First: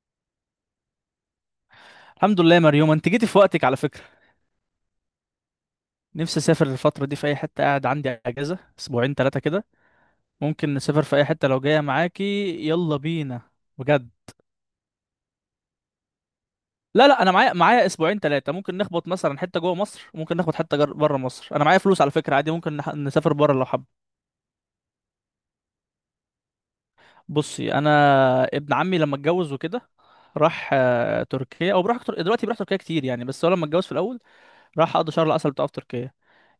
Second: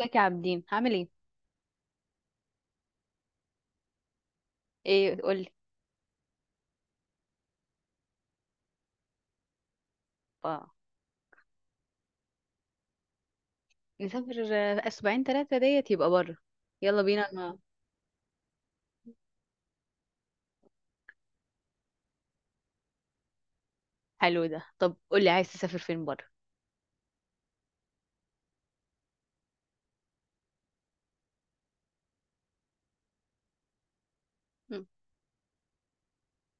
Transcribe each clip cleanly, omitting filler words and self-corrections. ازيك يا عابدين؟ هعمل ايه؟ الحمد لله يا مريوم، انت جيتي في وقتك على فكرة. ايه قولي. نفسي اسافر الفترة دي في اي حتة. قاعد عندي اجازة اسبوعين ثلاثة كده. اه، ممكن نسافر في اي حتة لو جاية معاكي. يلا بينا، بجد. نسافر اسبوعين ثلاثه ديت يبقى بره. يلا لا لا، انا بينا معايا انا. معايا اسبوعين ثلاثة. ممكن نخبط مثلا حتة جوه مصر، ممكن نخبط حتة بره مصر. انا معايا فلوس على فكرة، عادي ممكن نسافر بره لو حب. حلو ده. طب قولي، عايز تسافر فين بره؟ بصي، انا ابن عمي لما اتجوز وكده راح تركيا، او بروح دلوقتي، بروح تركيا كتير يعني. بس هو لما اتجوز في الاول مم. راح قضى شهر العسل بتاعه في تركيا.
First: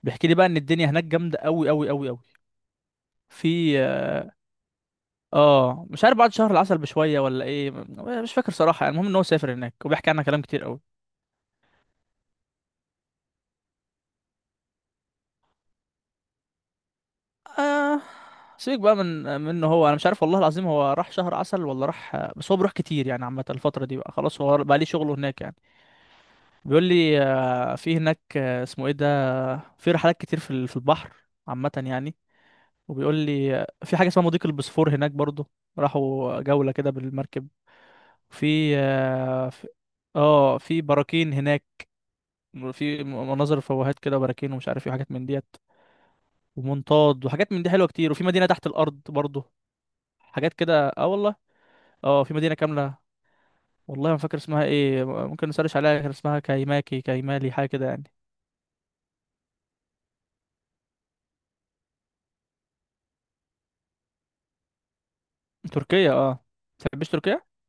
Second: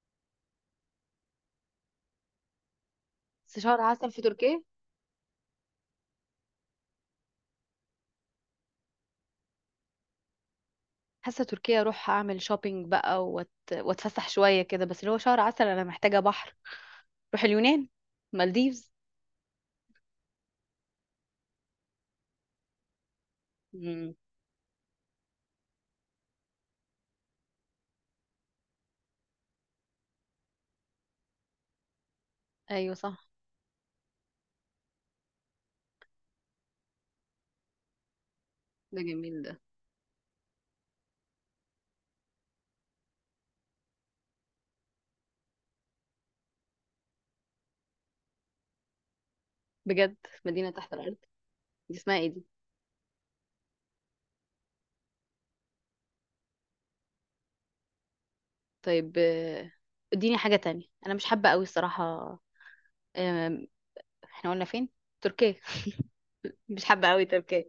بيحكي لي بقى ان الدنيا هناك جامده قوي قوي قوي قوي. بس في، شهر عسل في تركيا؟ اه مش عارف بعد شهر العسل بشويه ولا ايه، مش فاكر صراحه يعني. المهم ان هو سافر هناك وبيحكي عنها كلام كتير قوي. حاسه تركيا اروح اعمل شوبينج بقى واتفسح شويه كده، بس اللي هو شهر عسل انا محتاجه بحر. روح اليونان، آه. سيبك مالديفز. بقى من منه، هو انا مش عارف والله العظيم هو راح شهر عسل ولا راح، بس هو بيروح كتير يعني. عامه الفتره دي بقى مم. خلاص هو بقى ليه شغله هناك يعني. بيقول لي في هناك، اسمه ايه ده، في رحلات كتير في في البحر، عامه يعني. ايوه وبيقول صح. لي في حاجه اسمها مضيق البوسفور هناك برضو. راحوا جوله كده بالمركب. في ده جميل آه، ده. في اه في براكين هناك، في مناظر فوهات كده وبراكين ومش عارف ايه وحاجات من ديت، ومنطاد وحاجات من دي حلوه كتير، وفي مدينه تحت الارض برضه. بجد؟ حاجات مدينه كده، تحت اه الارض؟ والله. دي اسمها اه ايه في دي؟ مدينه كامله، والله ما فاكر اسمها ايه، ممكن نسرش عليها. كان اسمها كايماكي كايمالي حاجه كده يعني. طيب. اديني حاجه تانية، انا مش حابه قوي الصراحه. آم، احنا قلنا فين؟ تركيا. تركيا، اه. مش حابة تحبش قوي تركيا؟ تركيا.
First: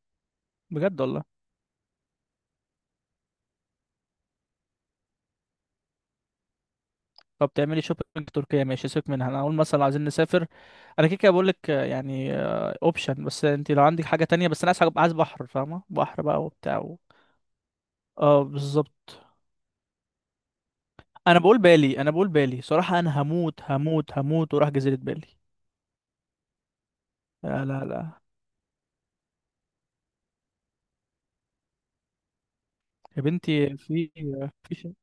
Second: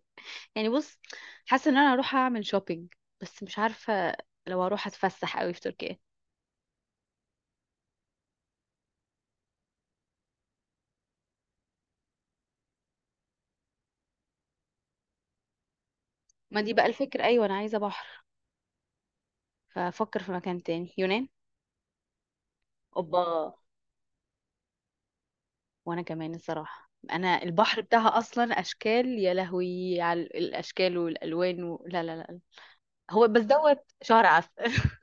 يعني بص، بجد والله. حاسة ان انا هروح اعمل شوبينج، بس مش عارفة لو هروح اتفسح قوي في تركيا. طب تعملي شوبينج تركيا ماشي، سيبك منها. انا اقول مثلا عايزين نسافر. انا كده كده بقول لك، يعني اوبشن. بس انت لو عندك حاجه تانية. بس انا عايز عايز بحر، فاهمه؟ بحر بقى ما دي وبتاع بقى و... الفكرة، ايوه انا عايزة بحر. اه بالظبط. فافكر في مكان تاني، يونان. انا بقول بالي صراحة، انا اوبا. هموت هموت هموت وراح جزيرة بالي. وانا كمان الصراحة انا لا البحر لا بتاعها لا، اصلا اشكال، يا لهوي على الاشكال والالوان لا، لا، لا. يا هو بس بنتي. دوت في شهر عسل. في شيء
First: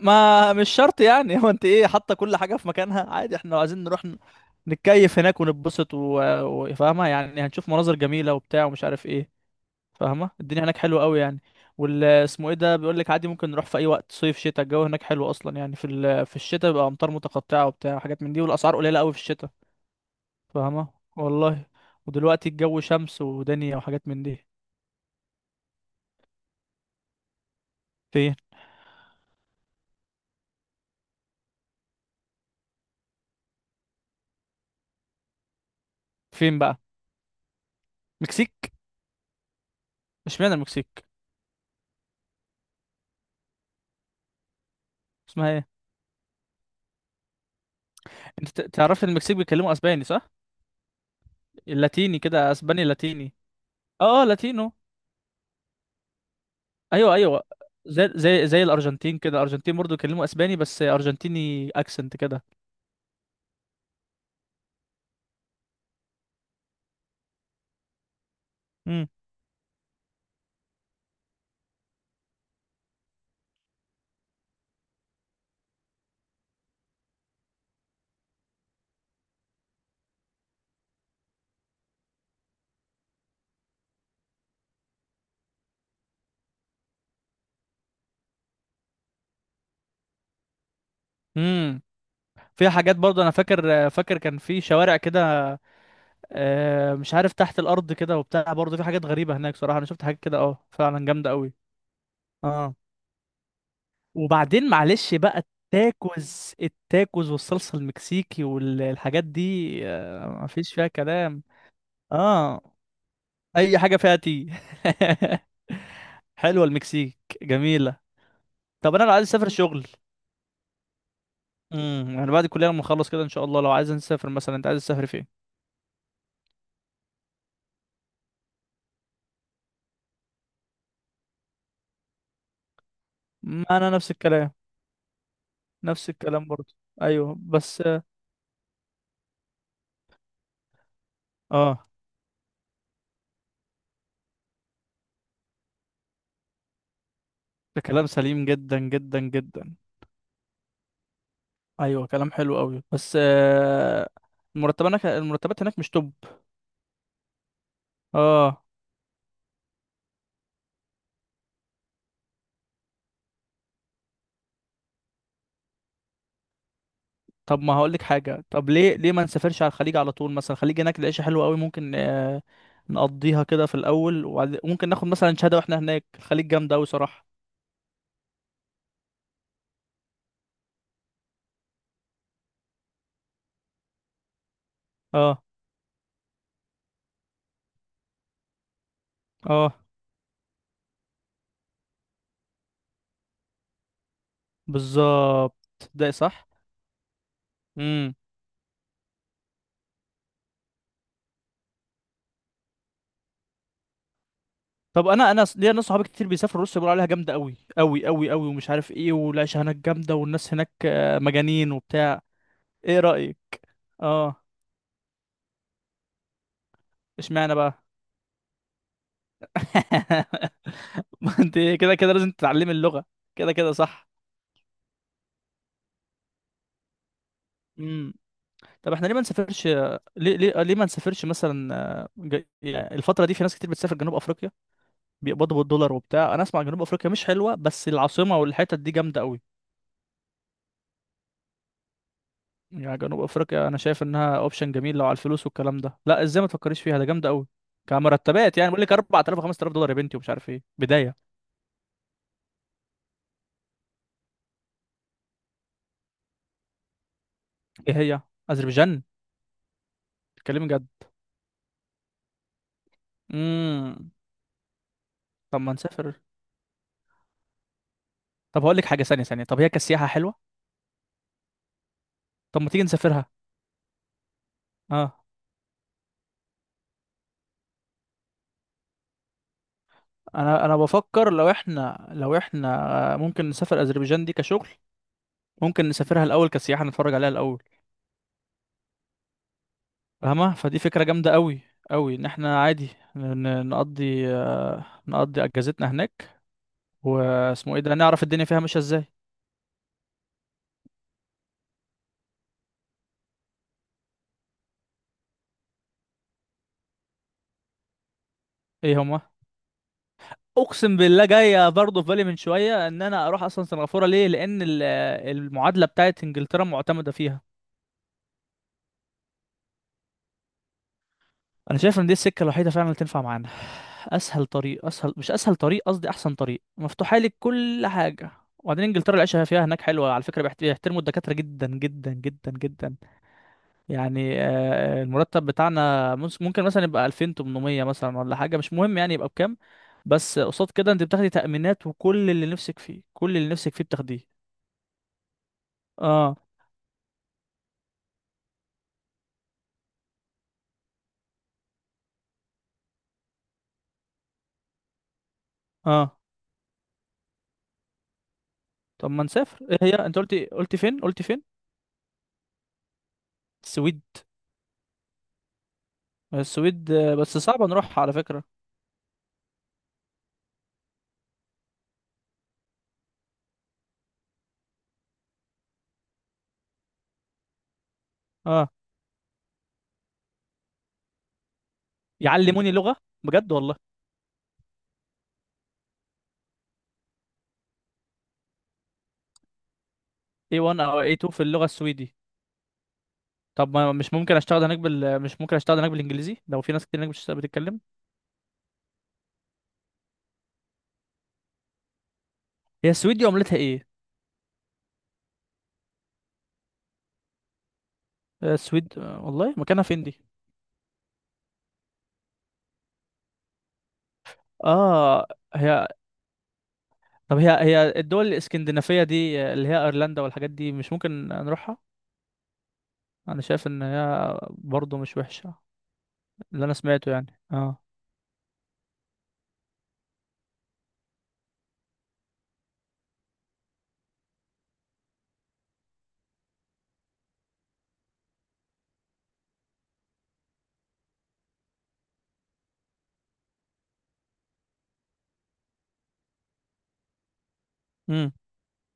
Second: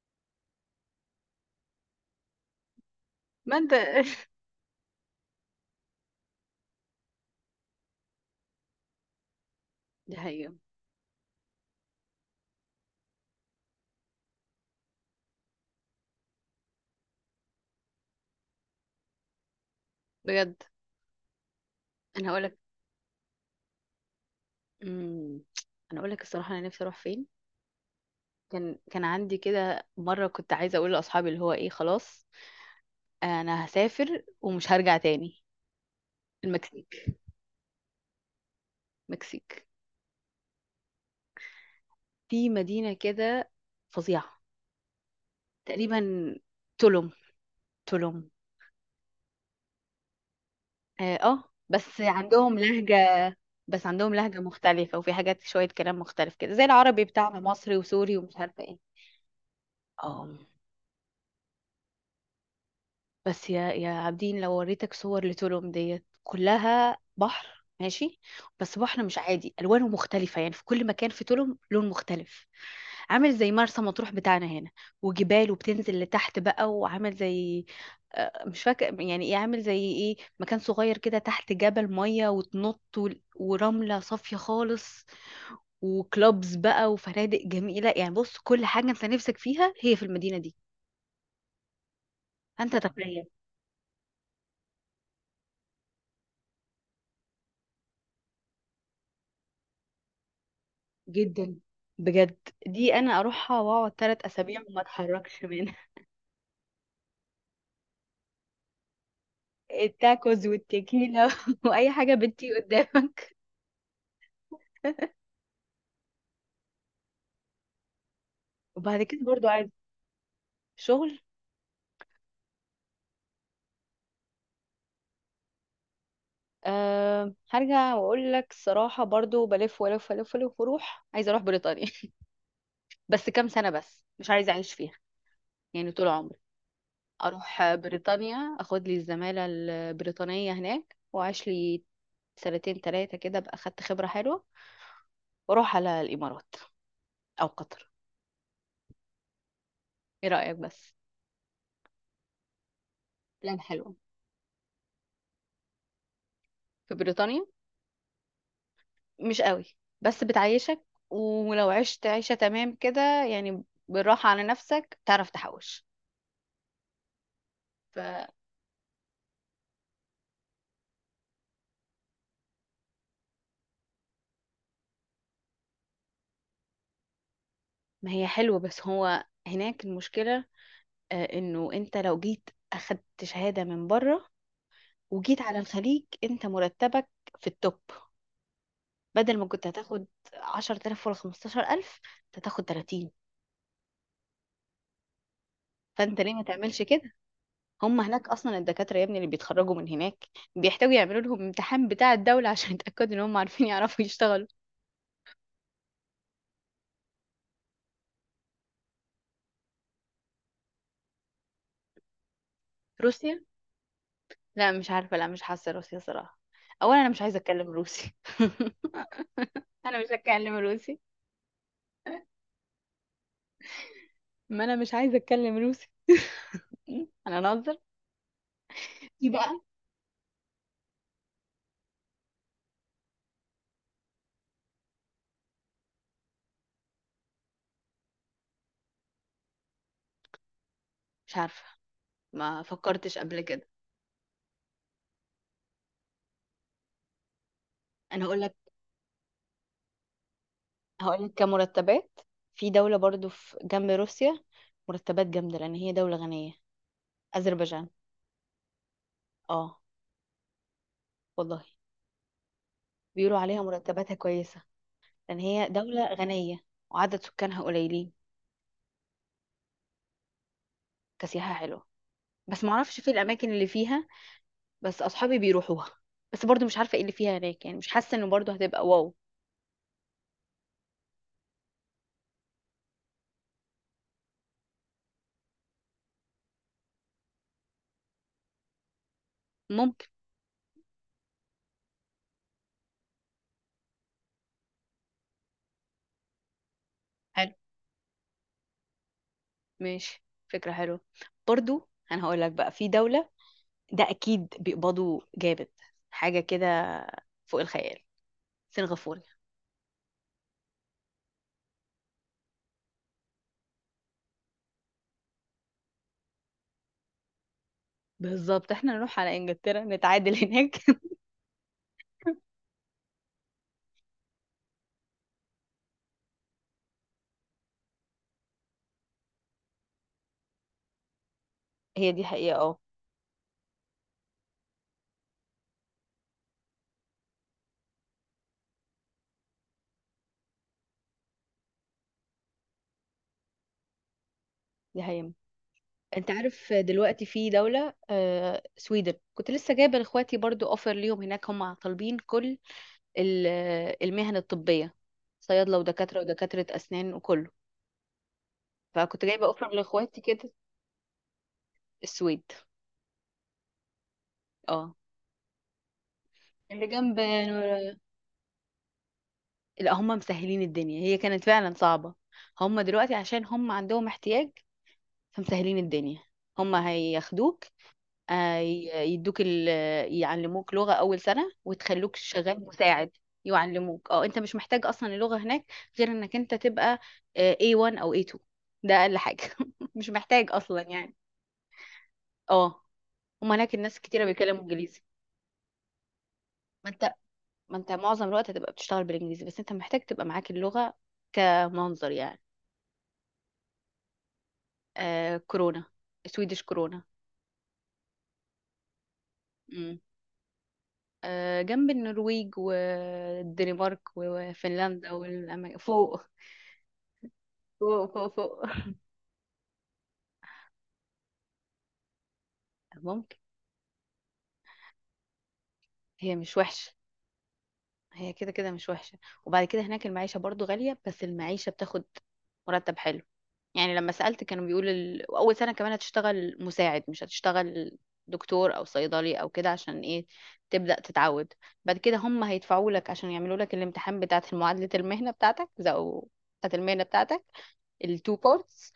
ما مش شرط يعني. هو انت ايه، حاطة كل حاجة في مكانها؟ عادي احنا ما لو انت، عايزين نروح نتكيف هناك ونتبسط و-، وفاهمة يعني هنشوف مناظر جميلة وبتاع ومش عارف ايه. ده فاهمة؟ هي. الدنيا هناك حلوة قوي يعني. وال اسمه ايه ده بيقول لك عادي ممكن نروح في اي وقت، صيف شتاء الجو هناك حلو اصلا يعني. في الشتاء بيبقى امطار متقطعة وبتاع وحاجات من دي، والاسعار قليلة قوي في الشتاء. بجد. فاهمة؟ والله. انا ودلوقتي هقولك. الجو شمس ودنيا وحاجات من دي. امم، انا هقولك الصراحة انا نفسي اروح فين. فين؟ كان كان عندي كده مرة كنت عايزة أقول لأصحابي اللي هو إيه، خلاص انا هسافر ومش هرجع تاني. فين بقى؟ المكسيك. مكسيك. مكسيك. اشمعنى المكسيك؟ في مدينة كده فظيعة اسمها ايه؟ تقريبا، تولوم. تولوم. انت تعرف إن المكسيك بيتكلموا اسباني، صح؟ اه، بس اللاتيني كده، عندهم اسباني لهجة. لاتيني. بس عندهم اه، لهجة لاتينو. مختلفة، وفي حاجات شوية كلام مختلف كده، زي العربي ايوه بتاعنا ايوه. مصري زي وسوري ومش زي زي عارفة ايه. الارجنتين كده، الارجنتين برضو بيتكلموا اه. اسباني بس ارجنتيني اكسنت كده. بس يا يا عابدين، لو وريتك صور لتولوم ديت كلها بحر ماشي، بس بحر امم. مش عادي، الوانه مختلفه يعني، في كل مكان في تولوم لون مختلف. عامل زي مرسى مطروح بتاعنا هنا. وجبال، وبتنزل لتحت بقى، وعامل زي، مش فاكر يعني ايه، عامل زي ايه، مكان صغير كده تحت جبل، ميه وتنط ورمله صافيه خالص، وكلوبز بقى، وفنادق جميله. يعني بص، كل حاجه انت نفسك فيها هي في المدينه دي. امم. في انت حاجات برضو تخيل. انا فاكر كان في شوارع كده، مش عارف، تحت الارض كده وبتاع، برضو في حاجات غريبة هناك صراحة. انا شفت حاجات كده اه، فعلا جامدة قوي. جدا. بجد. اه. دي انا اروحها واقعد ثلاث اسابيع وبعدين وما معلش بقى اتحركش منها. التاكوز التاكوز والصلصة المكسيكي والحاجات دي، التاكوز مفيش فيها والتيكيلا كلام. واي حاجه بنتي اه قدامك. اي حاجة فيها تي. حلوة المكسيك، جميلة. طب وبعد انا لو كده عايز برضو اسافر عايز؟ شغل، شغل. يعني بعد الكلية لما اخلص كده ان شاء الله، لو عايز نسافر مثلا، انت عايز تسافر فين؟ أه هرجع واقول لك الصراحه، برضو بلف ولف ولف ولف واروح، عايزه اروح بريطانيا. بس كام سنه، انا بس نفس مش عايزه الكلام. اعيش فيها يعني طول نفس عمري. الكلام برضه. ايوه اروح بس بريطانيا، اخد لي الزماله البريطانيه هناك، واعيش لي اه، سنتين ثلاثه كده، ابقى اخدت خبره حلوه. واروح على الامارات او ده قطر. كلام سليم جدا جدا جدا. ايه رايك بس؟ ايوه كلام حلو قوي، بس بلاد حلوة. آه، المرتبات هناك، المرتبات هناك مش توب. في بريطانيا؟ اه. مش قوي، بس بتعيشك. ولو عشت عيشة تمام كده يعني، بالراحة على نفسك، تعرف تحوش. طب ما هقول لك فما. حاجه، طب ليه ما نسافرش على الخليج على طول مثلا؟ الخليج هناك العيشه حلوه قوي، ممكن نقضيها كده في الاول، وبعد ممكن ناخد مثلا شهاده واحنا هناك. الخليج جامده قوي صراحه. هي حلوة، بس هو هناك المشكلة، انه انت لو جيت اخدت شهادة من بره وجيت اه. على الخليج، انت مرتبك في التوب. بدل ما كنت اه هتاخد 10000 ولا 15000، انت هتاخد 30. بالظبط، ده فانت ليه ما صح. تعملش كده؟ هم امم. هناك اصلا الدكاتره يا ابني اللي بيتخرجوا من هناك بيحتاجوا يعملوا لهم امتحان بتاع الدوله عشان يتاكدوا ان هم عارفين يعرفوا يشتغلوا. طب انا ليا ناس صحابي كتير بيسافروا روسيا، بيقولوا عليها جامده قوي قوي قوي قوي ومش عارف ايه، والعيشه هناك جامده والناس هناك مجانين وبتاع. ايه رايك؟ روسيا؟ اه. لا مش عارفه، لا مش حاسه روسيا صراحه. اولا انا مش عايزه اشمعنى اتكلم بقى؟ روسي. انا مش هتكلم روسي. ما انت كده كده لازم تتعلمي اللغه، كده كده صح. ما انا مش عايزه اتكلم روسي. م? انا انظر. طب احنا ليه ما دي بقى نسافرش؟ ليه؟ ليه ما نسافرش مثلا؟ يعني الفترة دي في ناس كتير بتسافر جنوب افريقيا، بيقبضوا بالدولار وبتاع. انا اسمع جنوب افريقيا مش حلوة بس العاصمة والحتت دي جامدة قوي. مش عارفه، ما يعني فكرتش جنوب قبل كده. افريقيا انا شايف انها اوبشن جميل لو على الفلوس والكلام ده. لا ازاي ما تفكريش فيها؟ ده جامدة قوي انا هقول لك، كمرتبات، يعني بقول لك 4000 5000 دولار يا بنتي ومش عارف ايه، بداية. هقول لك كمرتبات، في دوله برضو في جنب روسيا، مرتبات جامده لان هي دوله غنيه. اذربيجان. ايه هي؟ اذربيجان. اه، اتكلمي جد؟ والله بيقولوا عليها امم. مرتباتها كويسه، لان طب هي ما دولة نسافر. غنية وعدد سكانها قليلين. طب هقول لك حاجة، ثانية طب هي كسياحة حلوة؟ كسياحة حلوة، طب بس ما تيجي معرفش في نسافرها. الاماكن اللي فيها. بس اه. اصحابي بيروحوها. بس برضو مش عارفة ايه اللي فيها هناك يعني، مش حاسة انه برضو هتبقى واو. انا بفكر لو احنا، ممكن نسافر اذربيجان دي كشغل، ممكن نسافرها الاول كسياحه نتفرج عليها الاول، ممكن. فاهمه؟ فدي فكره جامده قوي قوي ان احنا عادي نقضي، نقضي اجازتنا هناك، حلو، واسمه ايه ده، نعرف الدنيا فيها ماشيه ازاي. ماشي، فكرة حلوة. برضو انا هقول لك بقى، في دولة ده اكيد بيقبضوا جامد، حاجة كده فوق الخيال، ايه هما؟ سنغافورة. اقسم بالله جايه برضه في بالي من شويه ان انا اروح اصلا سنغافوره، ليه؟ لان المعادله بتاعت انجلترا معتمده فيها. بالظبط، احنا نروح على انجلترا نتعادل هناك. انا شايف ان دي السكه الوحيده فعلا اللي تنفع معانا، اسهل طريق، اسهل مش اسهل طريق، قصدي احسن طريق مفتوحه لك كل حاجه. وبعدين انجلترا العيشه فيها هناك حلوه على فكره، بيحترموا الدكاتره جدا هي جدا دي جدا حقيقة اه. جدا. يعني المرتب بتاعنا ممكن مثلا يبقى 2800 مثلا ولا حاجه، مش مهم يعني يبقى بكام. بس قصاد كده انت بتاخدي تأمينات وكل اللي نفسك فيه، كل اللي نفسك فيه بتاخديه. دي حقيقة. انت اه. عارف دلوقتي في دولة، سويدن، كنت لسه جايبة لاخواتي برضو اوفر ليهم هناك، هم طالبين كل ال- المهن الطبية، صيادلة اه. ودكاترة ودكاترة اسنان وكله. طب ما فكنت جايبة نسافر. اوفر ايه هي؟ انت لاخواتي قلتي كده. قلتي فين؟ قلتي فين؟ السويد. السويد. اه. اللي السويد، جنب بس صعب نروح على فكره. لا هم مسهلين الدنيا، هي كانت فعلا صعبة، هم دلوقتي عشان هم عندهم احتياج فمسهلين الدنيا، هم هياخدوه، اه يدوك يعلموك لغة أول سنة وتخلوك شغال يعلموني لغة؟ مساعد. بجد والله. يعلموك اه، انت مش محتاج اصلا اللغة هناك، غير انك انت تبقى A1 او A2، ده اقل حاجة. مش محتاج A1 اصلا او يعني. A2 في اللغة السويدي؟ اه، هما هناك طب ما الناس مش كتيرة ممكن بيتكلموا اشتغل هناك انجليزي. بال، مش ممكن اشتغل هناك بالانجليزي لو في ناس ما كتير هناك انت مش ما بتتكلم؟ انت معظم الوقت هتبقى بتشتغل بالانجليزي، بس انت محتاج تبقى معاك اللغة كمنظر يعني. هي السويد دي عملتها ايه؟ آه كورونا. سويدش كورونا. آه، السويد آه، والله مكانها امم. فين دي؟ آه جنب النرويج والدنمارك وفنلندا اه. والأماكن هي. فوق. طب هي هي فوق الدول فوق فوق الاسكندنافية دي اللي هي ايرلندا والحاجات دي، مش ممكن نروحها؟ ممكن. انا شايف ان هي برضه مش وحشة، هي مش اللي انا وحشة. سمعته يعني، اه. هي كده كده مش وحشة. وبعد كده هناك المعيشة برضو غالية، بس المعيشة بتاخد مرتب حلو. يعني لما سألت كانوا بيقولوا أول سنة كمان هتشتغل مساعد، مش هتشتغل دكتور أو صيدلي أو كده. عشان إيه؟ تبدأ تتعود. بعد كده هم هيدفعوا لك عشان يعملوا لك الامتحان بتاعة معادلة المهنة بتاعتك، بتاعة المهنة بتاعتك, التو بارتس،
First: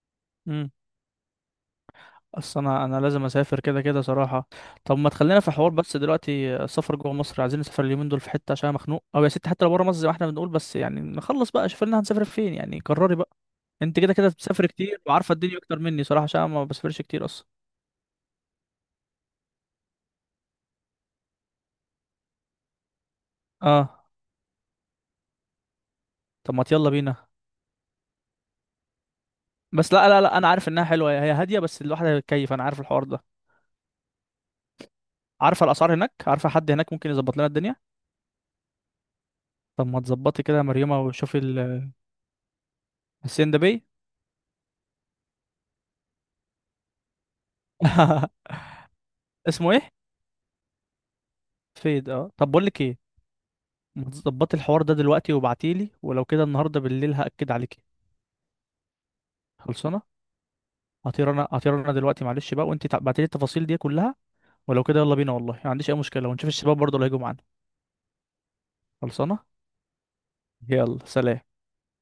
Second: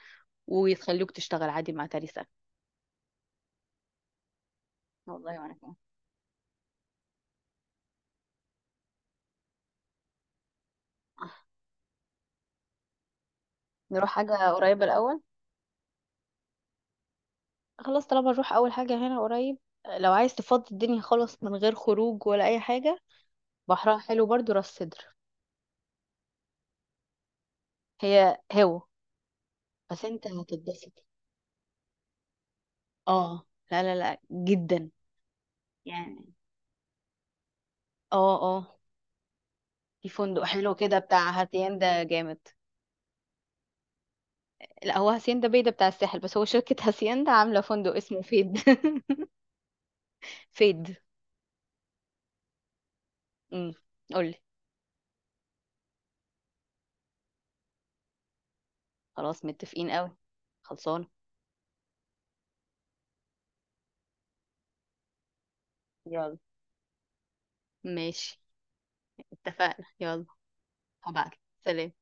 امم. ويخلوك تشتغل عادي مع تاني سنة. اصل انا لازم اسافر كده كده صراحه. طب ما والله تخلينا في وأنا حوار كمان. بس دلوقتي، السفر جوه مصر، عايزين نسافر اليومين دول في حته عشان أنا مخنوق، او يا ستي حتى لو بره مصر زي ما احنا بنقول. بس يعني آه. نخلص بقى، شوف لنا هنسافر فين يعني، قرري بقى. انت نروح كده كده حاجة بتسافر قريبة كتير الأول. وعارفه الدنيا اكتر مني صراحه، عشان أنا ما بسافرش كتير اصلا. خلاص، طالما نروح اول حاجه هنا قريب، لو عايز تفضي الدنيا خالص من غير خروج ولا اي حاجه، بحرها اه. حلو برضو، راس سدر. طب ما يلا بينا. هي هو. بس بس لا لا انت لا، انا عارف انها هتتبسط، حلوه، هي هاديه، بس الواحد هيتكيف، انا عارف الحوار ده. اه، لا لا لا جدا عارفه الاسعار هناك؟ يعني. عارفه حد هناك ممكن يظبط لنا الدنيا؟ اه اه. طب ما في فندق تظبطي كده يا حلو كده مريومه بتاع وشوفي ال-. هاسيندا جامد. السين ده بيه. لا هو هاسيندا بيدا بتاع الساحل، بس هو شركه هاسيندا عامله فندق اسمه فيد. اسمه ايه؟ فيد. فيد، اه. طب بقول لك ايه، امم. ما قولي. تظبطي الحوار ده دلوقتي وابعتيلي، ولو كده النهارده بالليل هأكد عليكي. خلاص، متفقين خلصانه. قوي. خلصانه. هطير انا دلوقتي معلش بقى، وانت ابعتيلي التفاصيل دي كلها، ولو كده يلا بينا والله، ما عنديش اي مشكله، يلا، ونشوف الشباب برضه اللي هيجوا معانا. ماشي، خلصانه. اتفقنا، يلا. يلا هبعت. سلام. سلام.